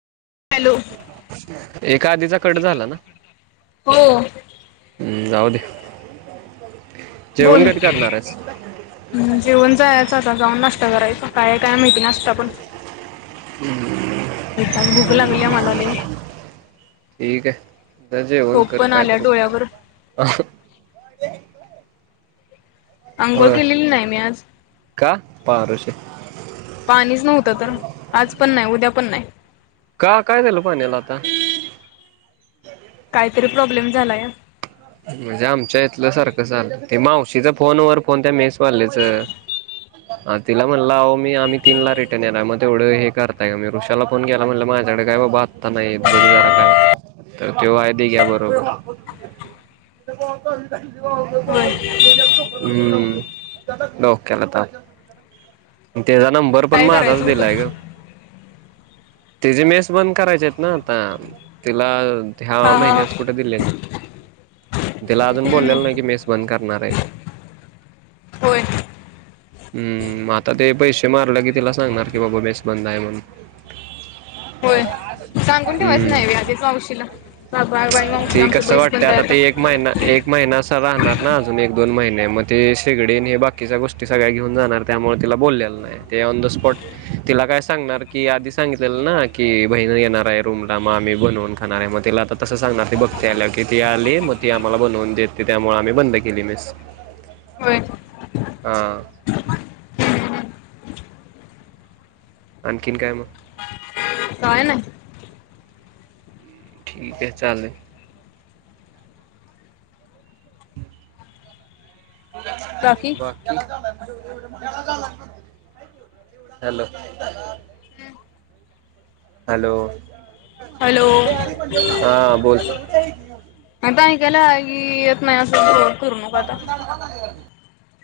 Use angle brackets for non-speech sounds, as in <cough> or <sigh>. Hello एका आधीचा cut झाला ना. हो जाऊ दे. बोल. जेवण कधी करणार आहेस हम् जेवण जायचं आता जाऊन नाश्ता करायच काय काय माहिती नाश्ता पण. भूक लागलिया मला लय. ठीक आहे जा जेवण झोप कर पण काय आल्या तर डोळ्यावर अंघोळ होय केलेली नाही मी आज. का पारोशे. पाणीच नव्हतं तर आज पण नाय उद्या पण नाय. का काय झालं पाण्याला आता? काही तरी प्रॉब्लेम झालाय. म्हणजे आमच्या इथलं सारखं झालं ते मावशीचा फोन वर फोन त्या मेस वालीच तिला म्हणल आहो मी आम्ही तीन ला रिटर्न येणार हाय मग तेवढं हे करताय काम मी रोष तेला फोन केला म्हटल माझ्याकडे काय बाबा आता नाही बघ जरा काय होतय. तर तेव आहे ते घ्या बरोबर. <unintelligible> होय हम्म डोक्याला ताप तेचा नंबर पण काय माझाच करायचं दिलाय होतं ग. तिचेे मेस बंद करायचे आहेत ना आता तिला ह्या हा हा महिन्याच कुठे दिलेल तिला अजून हम्म बोललेलं नाही कि मेस बंद करणार आहे ते. होय. हम् आता ते पैसे मारलं की तिला सांगणार की बाबा मेस बंद आहे म्हणून. होय <inaudible> सांगून ठेवायच हम्म नाही वय आधीच मावशीला बा बा बाई मग ते आमची कसं मेस वाटतं बंद आहे ते आता. एक महिना एक महिना असा राहणार ना अजून एक दोन महिने मग ते शेगडीन हे बाकीच्या गोष्टी सगळ्या घेऊन जाणार त्यामुळे तिला बोललेलं नाही ते ऑन द स्पॉट तिला काय सांगणार की आधी सांगितल ना की बहिण येणार आहे रूमला मग आम्ही बनवून खाणार आहे मग तिला आता तसं सांगणार ती बघती आल्या की ती आली मग ती आम्हाला बनवून देते त्यामुळे आम्ही बंद केली मेस. <unintelligible> हा. आणखीन काय म? काय नाय. ठीक आहे चालेल बाकी? हॅलो. हॅलो हॅलो हा बोल. अता आयकायल येत नाही करू नको आता. <inaudible>